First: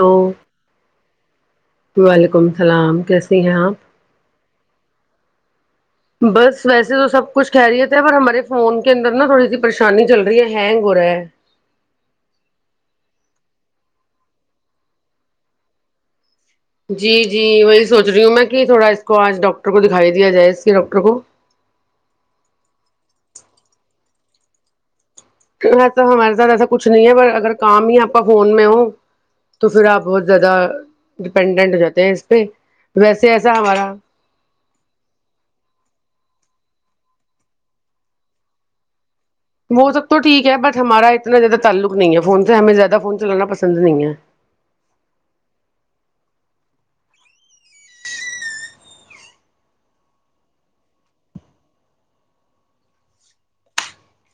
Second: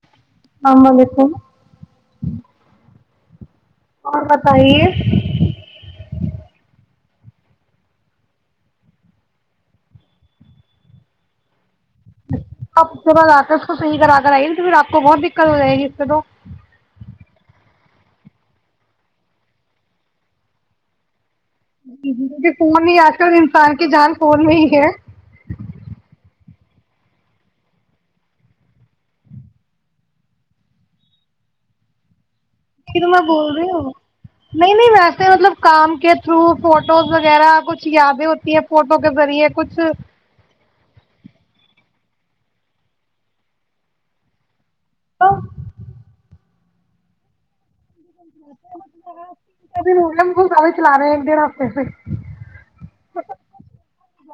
hello آم [unintelligible] ہوں [unintelligible] سی ہاں [unintelligible] اور بتائیے بس ویسے تو سب کچھ کہہ رہیتے پر ہمارے فون کے اندر نا تھوڑی سی پریشانی چل رہی ہے ہینگ ہو رہا ہے آپ آتے اس کو صحی کرا کر آئی نی تو پھر آپ کو بہت دقت ہو جائے گی اس سے تو جی جی وہی سوچ رہی ہوں میں کہ تھوڑا اس کو آج ڈاکٹر کو دکھائی دیا جائے اس کے ڈاکٹر کو فون نہیں آتے اور انسان کی جان فون میں ہی ہے ایسا ہمارے ساتھ ایسا کچھ نہیں ہے پر اگر کام ہی آپ کا فون میں ہو تو پھر آپ بہت زیادہ ڈپینڈنٹ ہو جاتے ہیں تو میں ویسے بول ایسا رہی ہوں ہمارا نہیں نہیں ویسے مطلب کام کے تھرو فوٹوز وغیرہ کچھ یادیں ہوتی ہیں فوٹو کے ذریعے کچھ وہ سب تو ٹھیک ہے بٹ ہمارا اتنا زیادہ تعلق نہیں ہے فون سے ہمیں زیادہ فون چلانا پسند نہیں ہے و [inaudible] سارے چلا رہے ہیں ایک ڈھ ہفتے سے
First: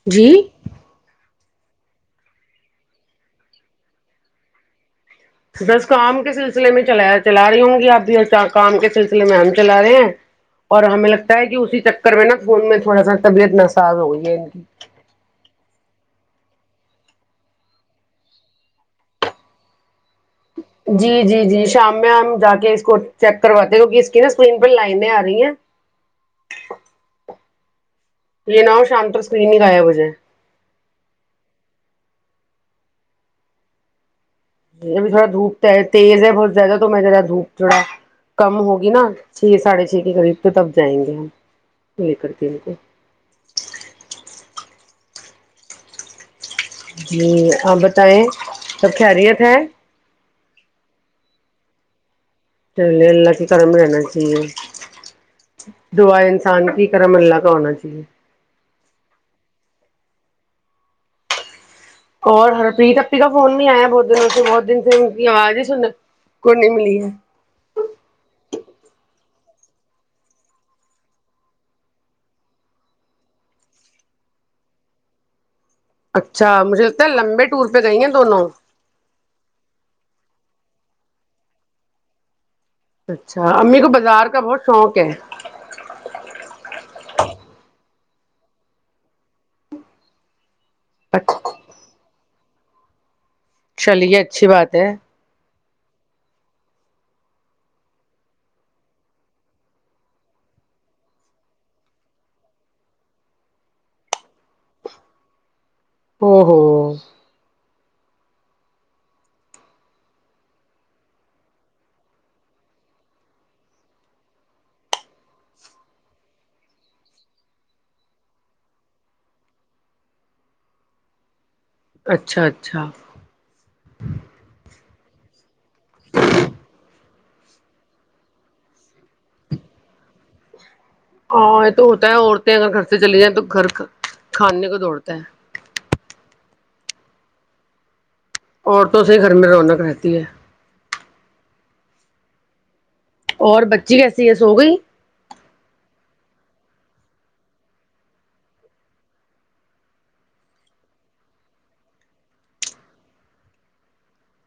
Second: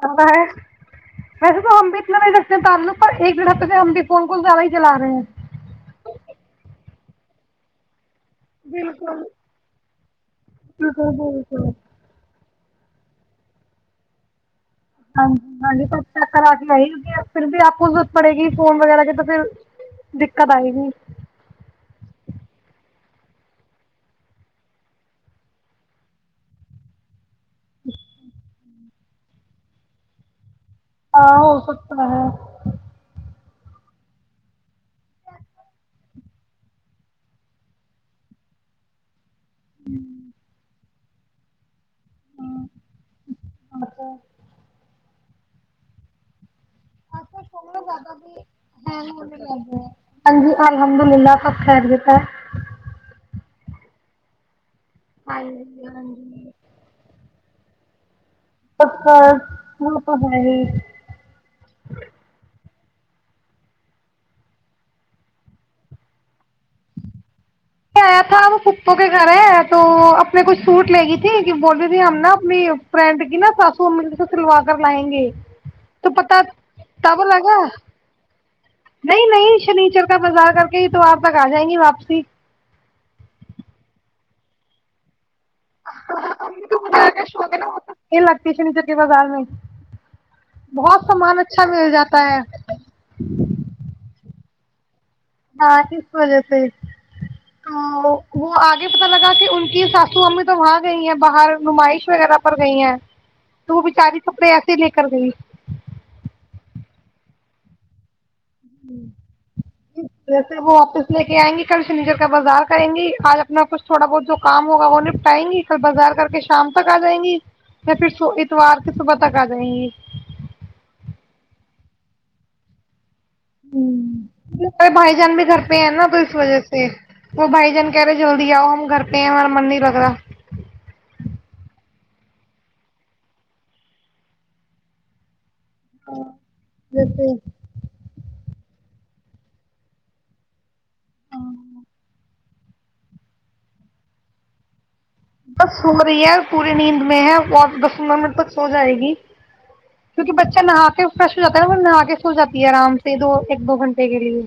بتا جی ہے [unintelligible] ویسے تو ہم بھی اتنا نہیں رکھتے ہیں تعلق پر ایک ڈھ ہفتےہ ہم بھی فون کوون زیادہ ہی چلا رہے ہیں بس کام کے سلسلے میں چلا چلا رہی ہوں گی آپ بھی کیا کام کے بالکل سلسلے میں ہم چلا رہے ہیں اور بالکل ہمیں لگتا ہے کہ بالکل اسی چکر میں نا فون میں تھوڑا سا طبیعت نساز ہو گئی ہے ان کی ہاں جی ہاں سب چ کرا کے آئی کی پھر بھی آپ کو ضرورت پڑے گی فون وغیرہ کی تو پھر دقت آئے گی جی جی جی شام میں ہم جا کے اس کو چیک کرواتے لک اس کی نا اسکرین پ لائن آ رہی ہیں ا [unintelligible] یہ ناؤ شانتر سکرین ہی لایا مجھے ہاں ہو سکتا ہے ج ابھی تھوڑا دھوپ ہے تیز ہے بہت زیادہ تو میں ذرا دھوپ تھوڑا کم ہوگی نا چھ سڑھے چھ کے قب تب جائیں گے ہم لے کر کے ان کو اچھا جی آپ بتائیں سب خیریت ہے ہاں جی الحمد للہ کب خییرت ہے کررم رہنا چاہیے دعا انسان کی کرم اللہ کرانا چاہیے پپا وہ تو ہے اور ہرپریت اپی کا فون بھی آیا بہت دنوں سے بہت دن سے ان کی آواز ہی سن کو نہیں ملی ہے آیا تھا اب پپپو کے گھر ہے تو اپنے کچھ سوٹ لے گی تھی کہ بول رہی تھی ہم نا اپنی فرینڈ کی نا ساسو ا سے سلوا کر لائیں گے تو پتا اچھا مجھے لگتا ہے تب لمبے لگا ٹور پہ گئی ہیں دونوں نہیں نہیں شنیچر کا بازار کر کے ہی تو آپ تک آ جائیں گی واپسی اچھا امی کو بازار کا بہت شوق ہے یہ لگتی نچ کے بازار میں بہت سامان اچھا مل جاتا ہے [inaudible] چلیے اچھی بات ہے ہاں اس وجہ سے تو وہ آگے پتہ لگا کہ ان کی ساسو امی تو وہاں گئی ہیں باہر نمائش وغیرہ پر گئی ہیں تو وہ بچاری کپڑے ایسے لے کر گئی [inaudible] اس وس وہ واپس لے کے آئیں گی کل سنیچر کا بازار کریں گی آج اپنا کچھ تھوڑا بہت جو کام ہوگا وہ نپٹائیں گی کل بازار کر کے شام تک آ جائیں گی یا پھر اتوار کے صبح تک آ جائیں گی اچھا اچھا ارے بھائی جان بھی گھر پہ ہیں نا تو اس وجہ سے وہ بھائی جان کہہ رہے جلدی آؤ ہم گھر پہ ہیں ہمارا من نہیں لگ رہا ہاں یہ تو ہوتا ہے عورتیں اگر گھر سے چلی جائیں تو گھر کھانے کو دوڑتا ہے ہ ج عورتوں سے ہی گھر میں رونق رہتی ہے اور بچی وسی ہے سو گئی بس سمر ہی ہے پوری نیند میں ہے اور بس سمر میںن ب سو جائے گی کیونکہ بچہ نہا کے فریش ہو جاتا ہےا ب نہا کے سو جاتی ہے آرام سے دو ایک دو گھنٹے کے لیے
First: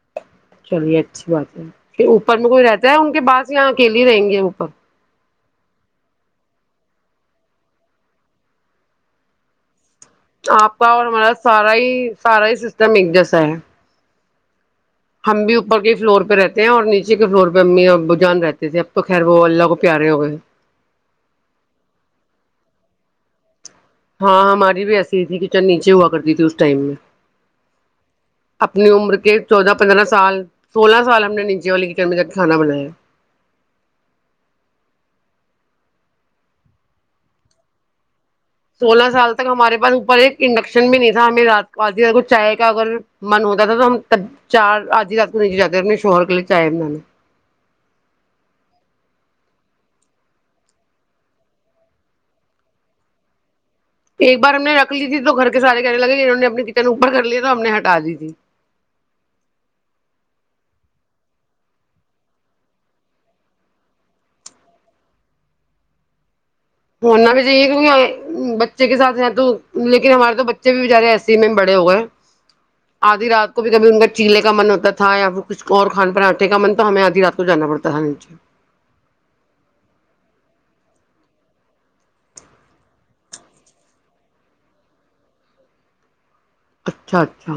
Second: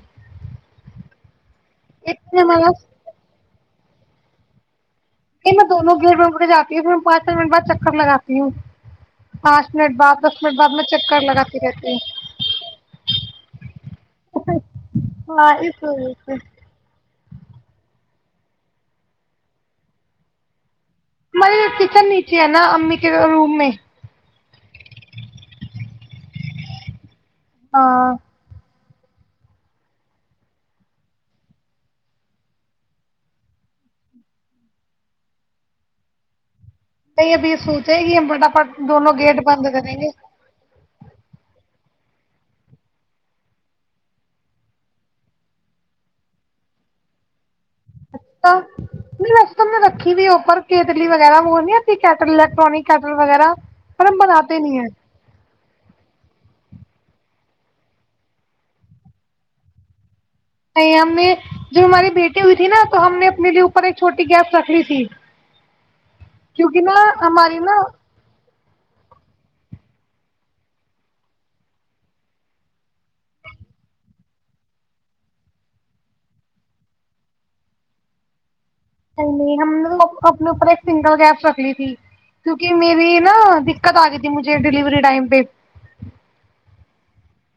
چلیے اچھی بات ہے کہ اوپر اتنے میں کوئی ہمارا رہتا ہے ان کے پاس یہاں اکیلیے رہیں گے یہ اوپر نہیں میں دونوں گیٹ میں اٹھے جاتی ہوں پھر پانچ چ منٹ بعد چکر لگاتی ہوں پ آپ کا اور ہمارا سارا ہی رہتی سارا ہی سسٹم ایک جیسا ہے [inaudible] ہم ہاں بھی اوپر اس کے وجہ فلور سے پہ رہتے ہیں اور نیچے کے فلور پہ ہم جان رہتے تھے اب تو خیر وہ اللہ کو پیارے ہو گئے ہماری کچن نیچے ہے نا امی کے روم میں ہاں ہماری بھی ایسی ہی تھی کہچل نیچے ہوا کرتی تھی اس ٹائم میں ا ہاں اپنی عمر کے چودہ پندرہ سال سولہ سال ہم نے نیچے والی کی چرمی تک کھانا بنایا نہیں ابھی سوچے گ کہ ہم ب سولہ سال تک ہمارے پاس اوپر ایک انڈکشن بھی نہیں تھا ہمیں رات آدھی رات کو چائے کا اگر من ہوتا تھا تو ہم تب چار آدھی رات کو نیچے جاتے اپنے شوہر کے لیے چائے بنانا اچھا نہیں وس تو میں رکھی بھی اوپر کیتلی وغیرہ وہ اھی کیٹلیکٹرانک کیٹل وغیرہ پر ایک بار بناتے ہم نے نہیں ہیں رکھ لی تھی تو گھر کے سارے کہنے لگے انہ نے اپنی اوپر کر لیا تو ہم نے ہٹا دی تھی نہیں ہم نے جوب ہماری بیٹی ہوئی تھی نا تو ہم نے اپنے لیے اوپر ایک چھوٹی گیپ رکھ لی تھی کیونکہ نا ہونا بھی ہماری جیے نا کیونکہ بچے کے ساتھ تو لیکن ہمارے تو بچے بھی بچارے ایسے ہی میں بڑے ہو گئے آدھی رات کو بھی کبھی ان کا چیلے کا من ہوتا تھا یا پھر کچھ اور کھان پراٹھے کا من تو ہمیں آدھی رات کو جانا پڑتا تھا نیچے نہیں نہیں ہم نے تو اپنے اوپر ایک سنگل گیس رکھ لی تھی کیونکہ میری نا دقت آ گئی تھی مجھے ڈیلیوری ٹائم پہ اچھا اچھا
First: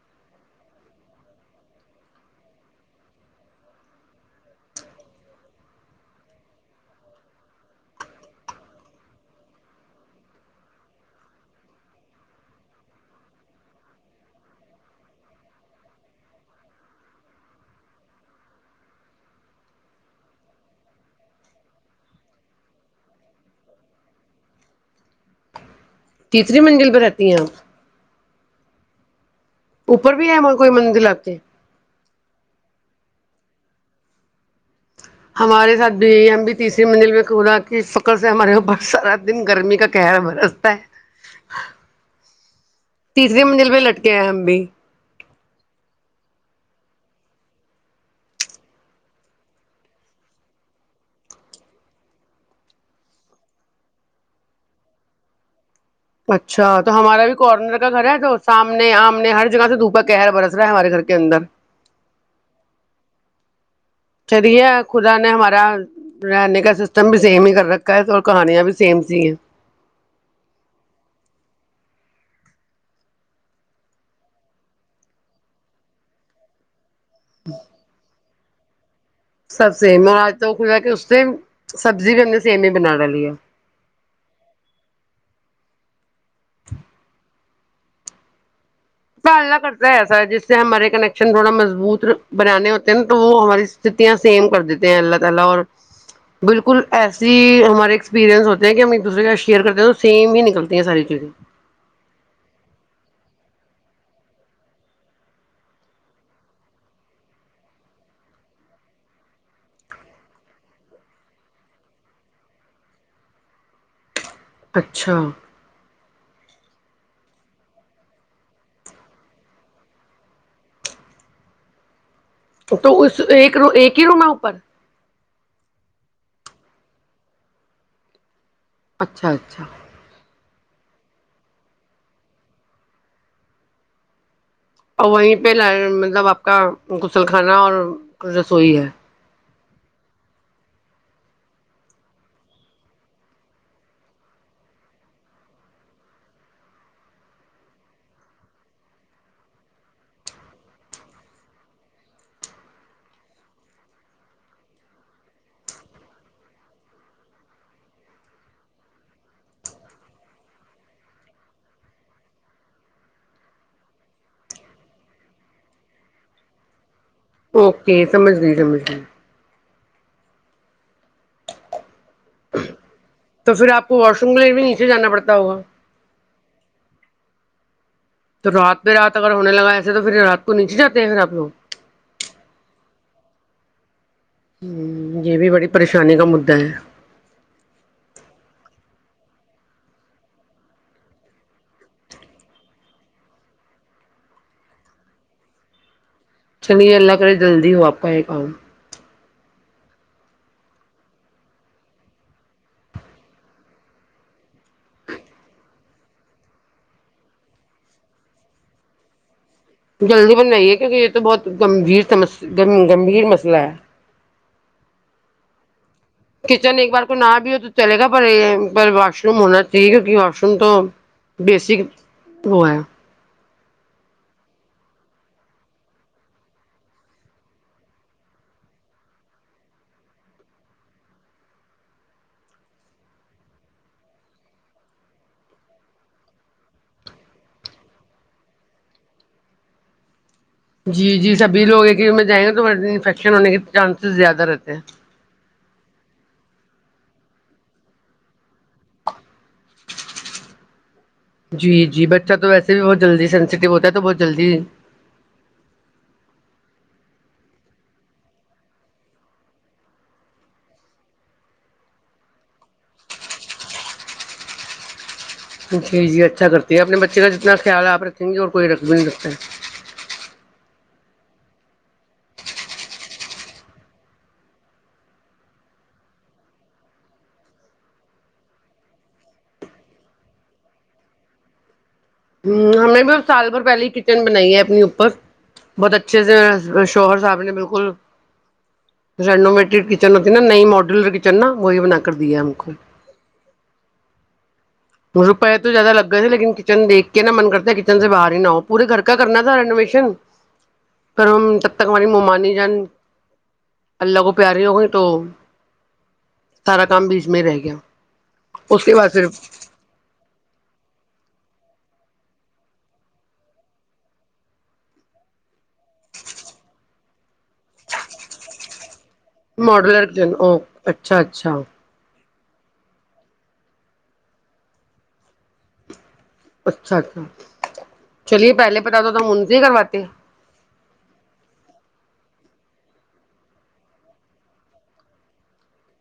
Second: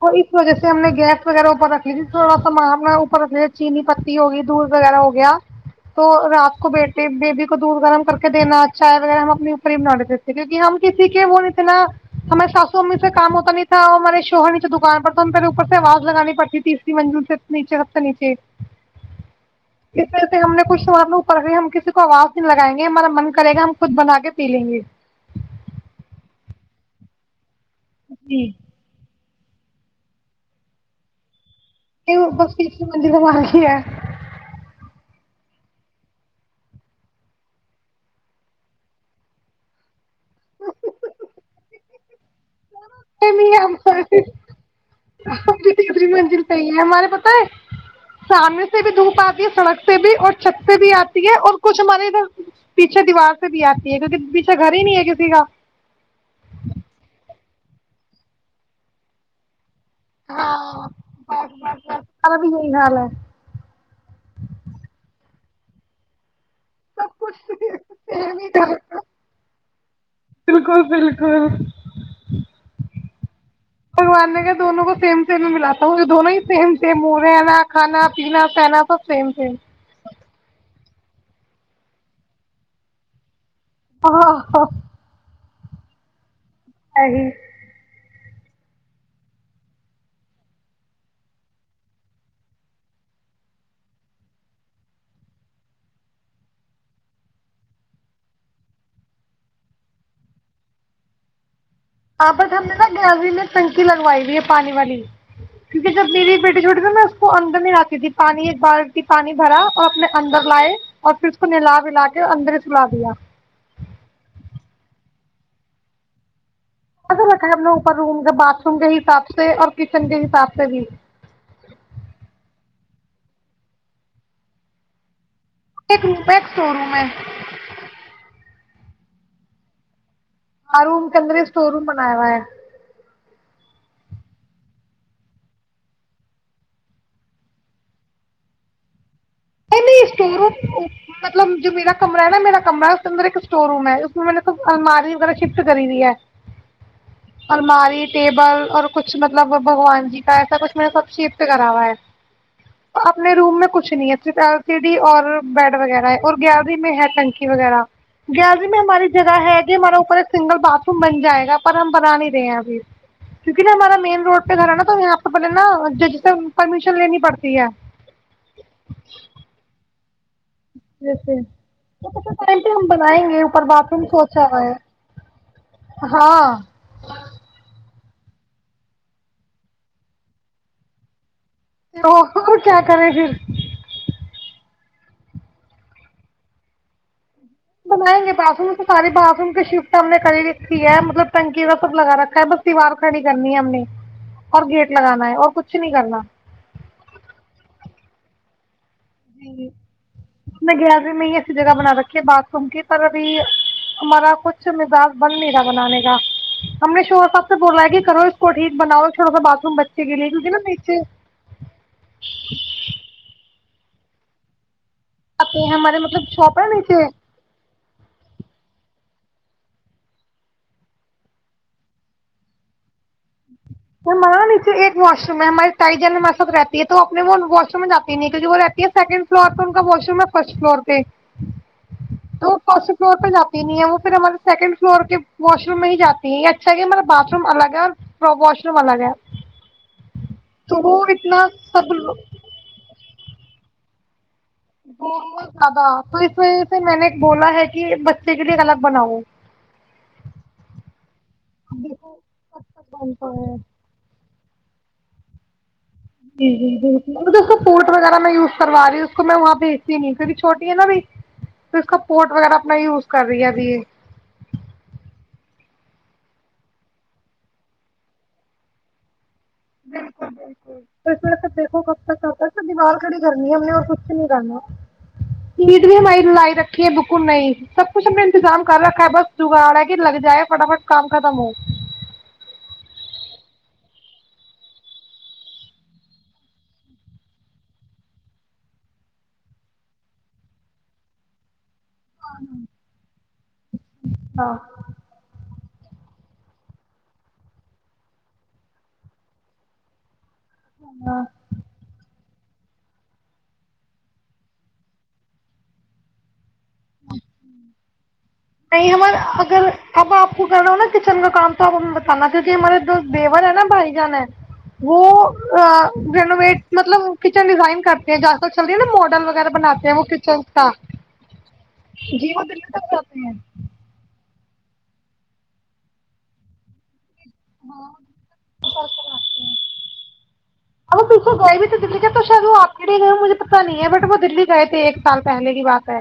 تو اس وجہ سے ہم نے گیس وغیرہ اوپر رکھ لی تھی تھوڑا سا اوپر رکھ لی چینی پتی ہوگی دودھ وغیرہ ہو گیا تو رات کو بیٹے بیبی کو دودھ گرم کر کے دینا چائے وغیرہ ہم اپنے اوپر ہی بنا دیتے تھے کیونکہ ہم کسی کے وہ نہیں تھ نا ہمارے ساسو امی سے کام ہوتا نہیں تھا ہمارے شوہر دکان پر تو ہم پے اوپر سے آواز لگانی پڑتی تیسری منزل سے نیچے سب سے نیچے اس ط سے ہم نے کچھ اپر ہم کسی کو آواز نہیں لگائیں گے ہمارا من کرے گا ہم خود بنا کے پی لیں گے تیسری منزل پہ رہتی ہیں آپ ابی اوپر بھی ہے م کوئی مندر لا کے یہ بس فس مند کا مانگی ہے ہمارے ساتھ بھی ہم بھی تیسری منزل میں کودا کہ فکر سے ہمارے اوپر سارا دن گرمی کا کہرا برستا ہے تیسری نہیں منزل ہم پہ کو لٹکے ہیں بھی ہم ت تری منل تو یہ ہمارے پت ہے سامنے سے بھی دھوپ آتی ہے سڑک سے بھی اور چھت سے بھی آتی ہے اور کچھ ہمارے ادھر پیچھے دیوار سے بھی آتی ہے کیونکہ پیچھے گھر ہی نہیں ہے کسی کا اچھا تو ہمارا بھی کارنر کا گھر ہے تو سامنے آم نے ہر جگہ سے دھوپ ب کہہر برس رہا ہے ہمارے گھر کے اندر ہمارا بھی یہی حال ہے چلیے خدا نے ہمارا رہنے کا ا کا سسٹم سب بھی سیم ہی کچھ کر رکھا ہے اور کہانیاں بھی سیم س ہیں بالکل بالکل بھگوان نے کہ دونوں کو سیم سیل میں ملاتا ہوں یہ دونوں ہی سیم منہنا کھانا پیا پا آپ سب سے آج تو خا کہ سبزی بھی اننی سیم ہی بنا والی ہے ہ نہیں [unintelligible] آپت ہم نے نا گلری میں ٹنکی لگوائی ت ہے پانی والی کیونکہ جب میری بیٹی چھوٹی تھی میں اس کو اندر میں راتتی تھی پانی ایک بال پانی بھرا اور اپنے اندر لائے اور پھر اس کو نلا ولا کے اندر ہی سلا دیا اچھا اا رکھا ہے ہم نے اوپر روم کے باتھ روم کے حساب سے اور کچن کے حساب سے بھی تو اس ایک ایک ہی رونا اوپر ایک رووم ایک شو روم ہے اچھا اچھا آ روم کےدرے اسٹور روم بنایا ہوا ہے اور وہیں پہ ل مطلب آپ کا غسل خانا اور رسوئی ہے نہیں نہیں اسٹور روم مطلب جو میرا کمرہ ہے نا میرا کمرہ ہے اس کے اندر ایک اسٹور روم ہے اس میں میں نے س الماری وغیرہ شفٹ کری ہو ہے الماری ٹیبل اور کچھ مطلب بھگوان جی کا ایسا کچھ میں نے سب شفٹ کرا ہوا ہے اپنے روم میں کچھ نہیں ہے ایل سی ڈی اور بیڈ وغیرہ ہے اور گیلری میں ہے نکی وغیرہ گیلری میں ہماری جگہ ہے ج ہمارا اوپر ایک سنگل باتھ روم بن جائے گا پر ہم بنا نہیں رہے ہیں ابھی کیک نا ہمارا مین روڈ پہ گھر ہے نا تو یہاں پہ بلے نا جشن اوکے سمجھ لی سمج لی ج جیسے ٹم پہ ہم بنائیں گے تو اوپر پھر آپ باتھ کو روم واش کے سوچا لیے رہا بھی ہے نیچے جانا پڑتا ہوگا ہاں تو رات پہ رات اگر ہونے لگا ایسے تو پھر رات کو نیچے جاتے ہیں پھر آ لوگ کیا کرے پھر ہ یہ بھی بڑی پریشانی کا مدا ہے بنائیں گے باتھ روم تو سارے باتھ روم کے شفٹ ہم نے کی رکھی ہے مطلب ٹنکی کا سب لگا رکھا ہے بس سوار کھڑی کرنی ہے ہم نے اور گیٹ لگانا ہے اور کچھ نہیں کرنا چلیے اللہ کرے جلدی ہو آپ کا یہ کام جی نے گیال میں ہی ایسی جگہ بنا رکھی باتھ روم کی پر ابھی ہمارا کچھ مزاج بند نہیں تھا بنانے کا ہم نے شوہر صاحب سے بولا ہے کہ کرو اس کو ٹھیک بناؤ چھوٹا سا بات جلدی بن جائیے کیونکہ یہ تو بہت گمبھیرم گمبھیر مسئلہ ہے اپنے ہمارے مطلب شاپ ہے کچن ایک بار نیچے کو نہ بھی ہو تو چلے گا پر واش ش روم ہونا چاہیے کیونکہ واش روم تو بیسک وہ ہے ہمارا نیچے ایک واش روم ہے ہمارے تائی جین ہمارے سات رہتی ہے تو اپنے وہ واش روم میں جاتی نہیں کیونکہ وہ رہتی ہے سیکنڈ فلور پہ ان کا واش روم ہے فرسٹ فلور پہ تو فرسٹ فلور پہ جات ہی نہیں ہے وہ پھر ہمارے سیکنڈ فلور کے واش روم میں ہی جاتی ہے یہ اچھا کہ ہمارا باتھ روم الگ ہے اور واش روم الگ ہے تو وہ جی جی اتنا سبھی لوگ ہے سب کہ میں جائیں گے توفش ہونے کے چانسز زیادہ رہتے ہیں گولول زیادہ توس میں نے ایک بولا ہے کہ بچے کے لیے الگ بناؤ جی جی بچہ تو ویسے بھی بہت جلدی سینسٹیو ہوتا ہے تو بہت جلدی جی جی جی پورٹ وغیرہ میں یوز کروا رہی ہوں اس کو میں وہاں بھیجتی نہیں کیکہ چھوٹی ہے نا اب تو اس کا پورٹ وغیرہ اپنا یوز کر رہی ہے ابھی یہ جی جی اچھا کرتی ہے اپنے بچے کا جتنا خیال آپ رکھیں گے اور کوئی رکھ بھی نہیں رکتا ہے بالکل بالکل تو دیکھو کب تک بیمار کھڑی کرنی ہے ہم نے اور کچھ نہیں کرنا سیٹ بھی ہماری لائی رکھی ہے بکن نہیں سب کچھ ہم نے انتظام کر رکھا ہے بس جگاڑا کہ لگ جائے فٹافٹ کام ختم ہو ہ ہم نے بھی ا سال بھر پہل کچن بنائی ہے اپنی اوپر بہت اچھے سے شوہر صاحب نے بالکل رینوویٹیڈ کچن ہوتی نا نئی ماڈیولر کچن نا وہی بنا کر دیا ہم کو ہاں روپئے تو زیادہ لگ گئے تھے لیکن کچن دیکھ کے نا من کرتا ہے کچن سے باہر ہی نہ ہو پورے گھر کا کرنا تھا رینویشن ہاں پر ہم جب تک ہماری ممال جان اللہ کو پیاری ہو گئی تو سارا کام بیچ میں ہی رہ گیا اس نہیں کے بعد ہمار پھر اگر اب آپ کو کر رہا ہوں نا کچن کا کام تو آپ ہمیں بتانا کیونکہ ہمارے جو دیور ہے نا بھائی جان ہے وہ رینویٹ مطلب کچن ڈیزائن کرتے آج تل چل رہی ہے نا مڈ ماڈلر د او اچھا اچھا پ اچھا اچھا چلیے پہلے پتا تو ہم ان سے ہی کرواتے ا کو گئے بھی تو دنے کا تو شاید وہ آپ کے لیے گئے ہ مجھے پتا نہیں ہے بٹ وہ دلی گئے تھے ایک سال پہلے کی بات ہے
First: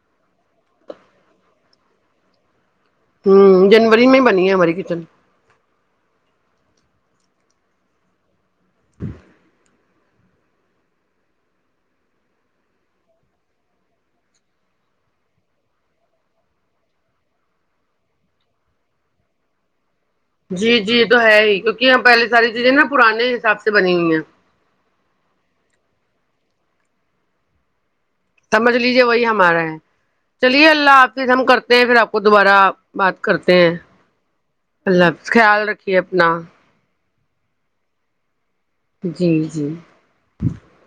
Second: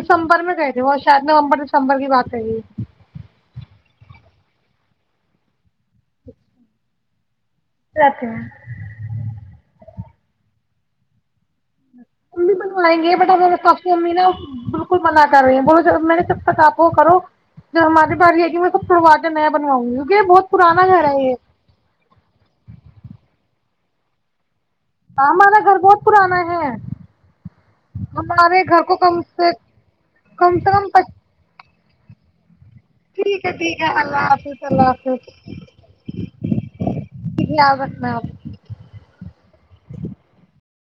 دسمبر میں گئے تھے وہ شاید نومبر دسمبر کی بات ہے ہوں جنوری میں بنی ہے ہماری کچن جتے ہیں ہ امی بنوائیں گے بٹ ابارے پاپو امی نا بالکل منع کر رہی ہیں بولو ج میں نے جب تک آپ وہ کرو جو ہمارے پس یہ ہے کہ میں سب پروازہ نیا بنوؤں گی یہ بہت جی پرانا جی یہ گھر تو ہے ہی کیونکہ یہاں پہلے ساری چیزیں نا پرانے حساب سے بنی ہوئییا ہمارا گھر بہت پرانا ہے ہمارے سمجھ گھر کو لیجیے کم وہی سے ہمارا ہے کم چلیے سے کم اللہ حافظ ہم کرتے پھر آپ کو دوبارہ بات ٹھیک کرتے ہے ہیں ٹھیک ہے اللہ حافظ اللہ حافظ خیال رکھیے اپنا بت ن جی جی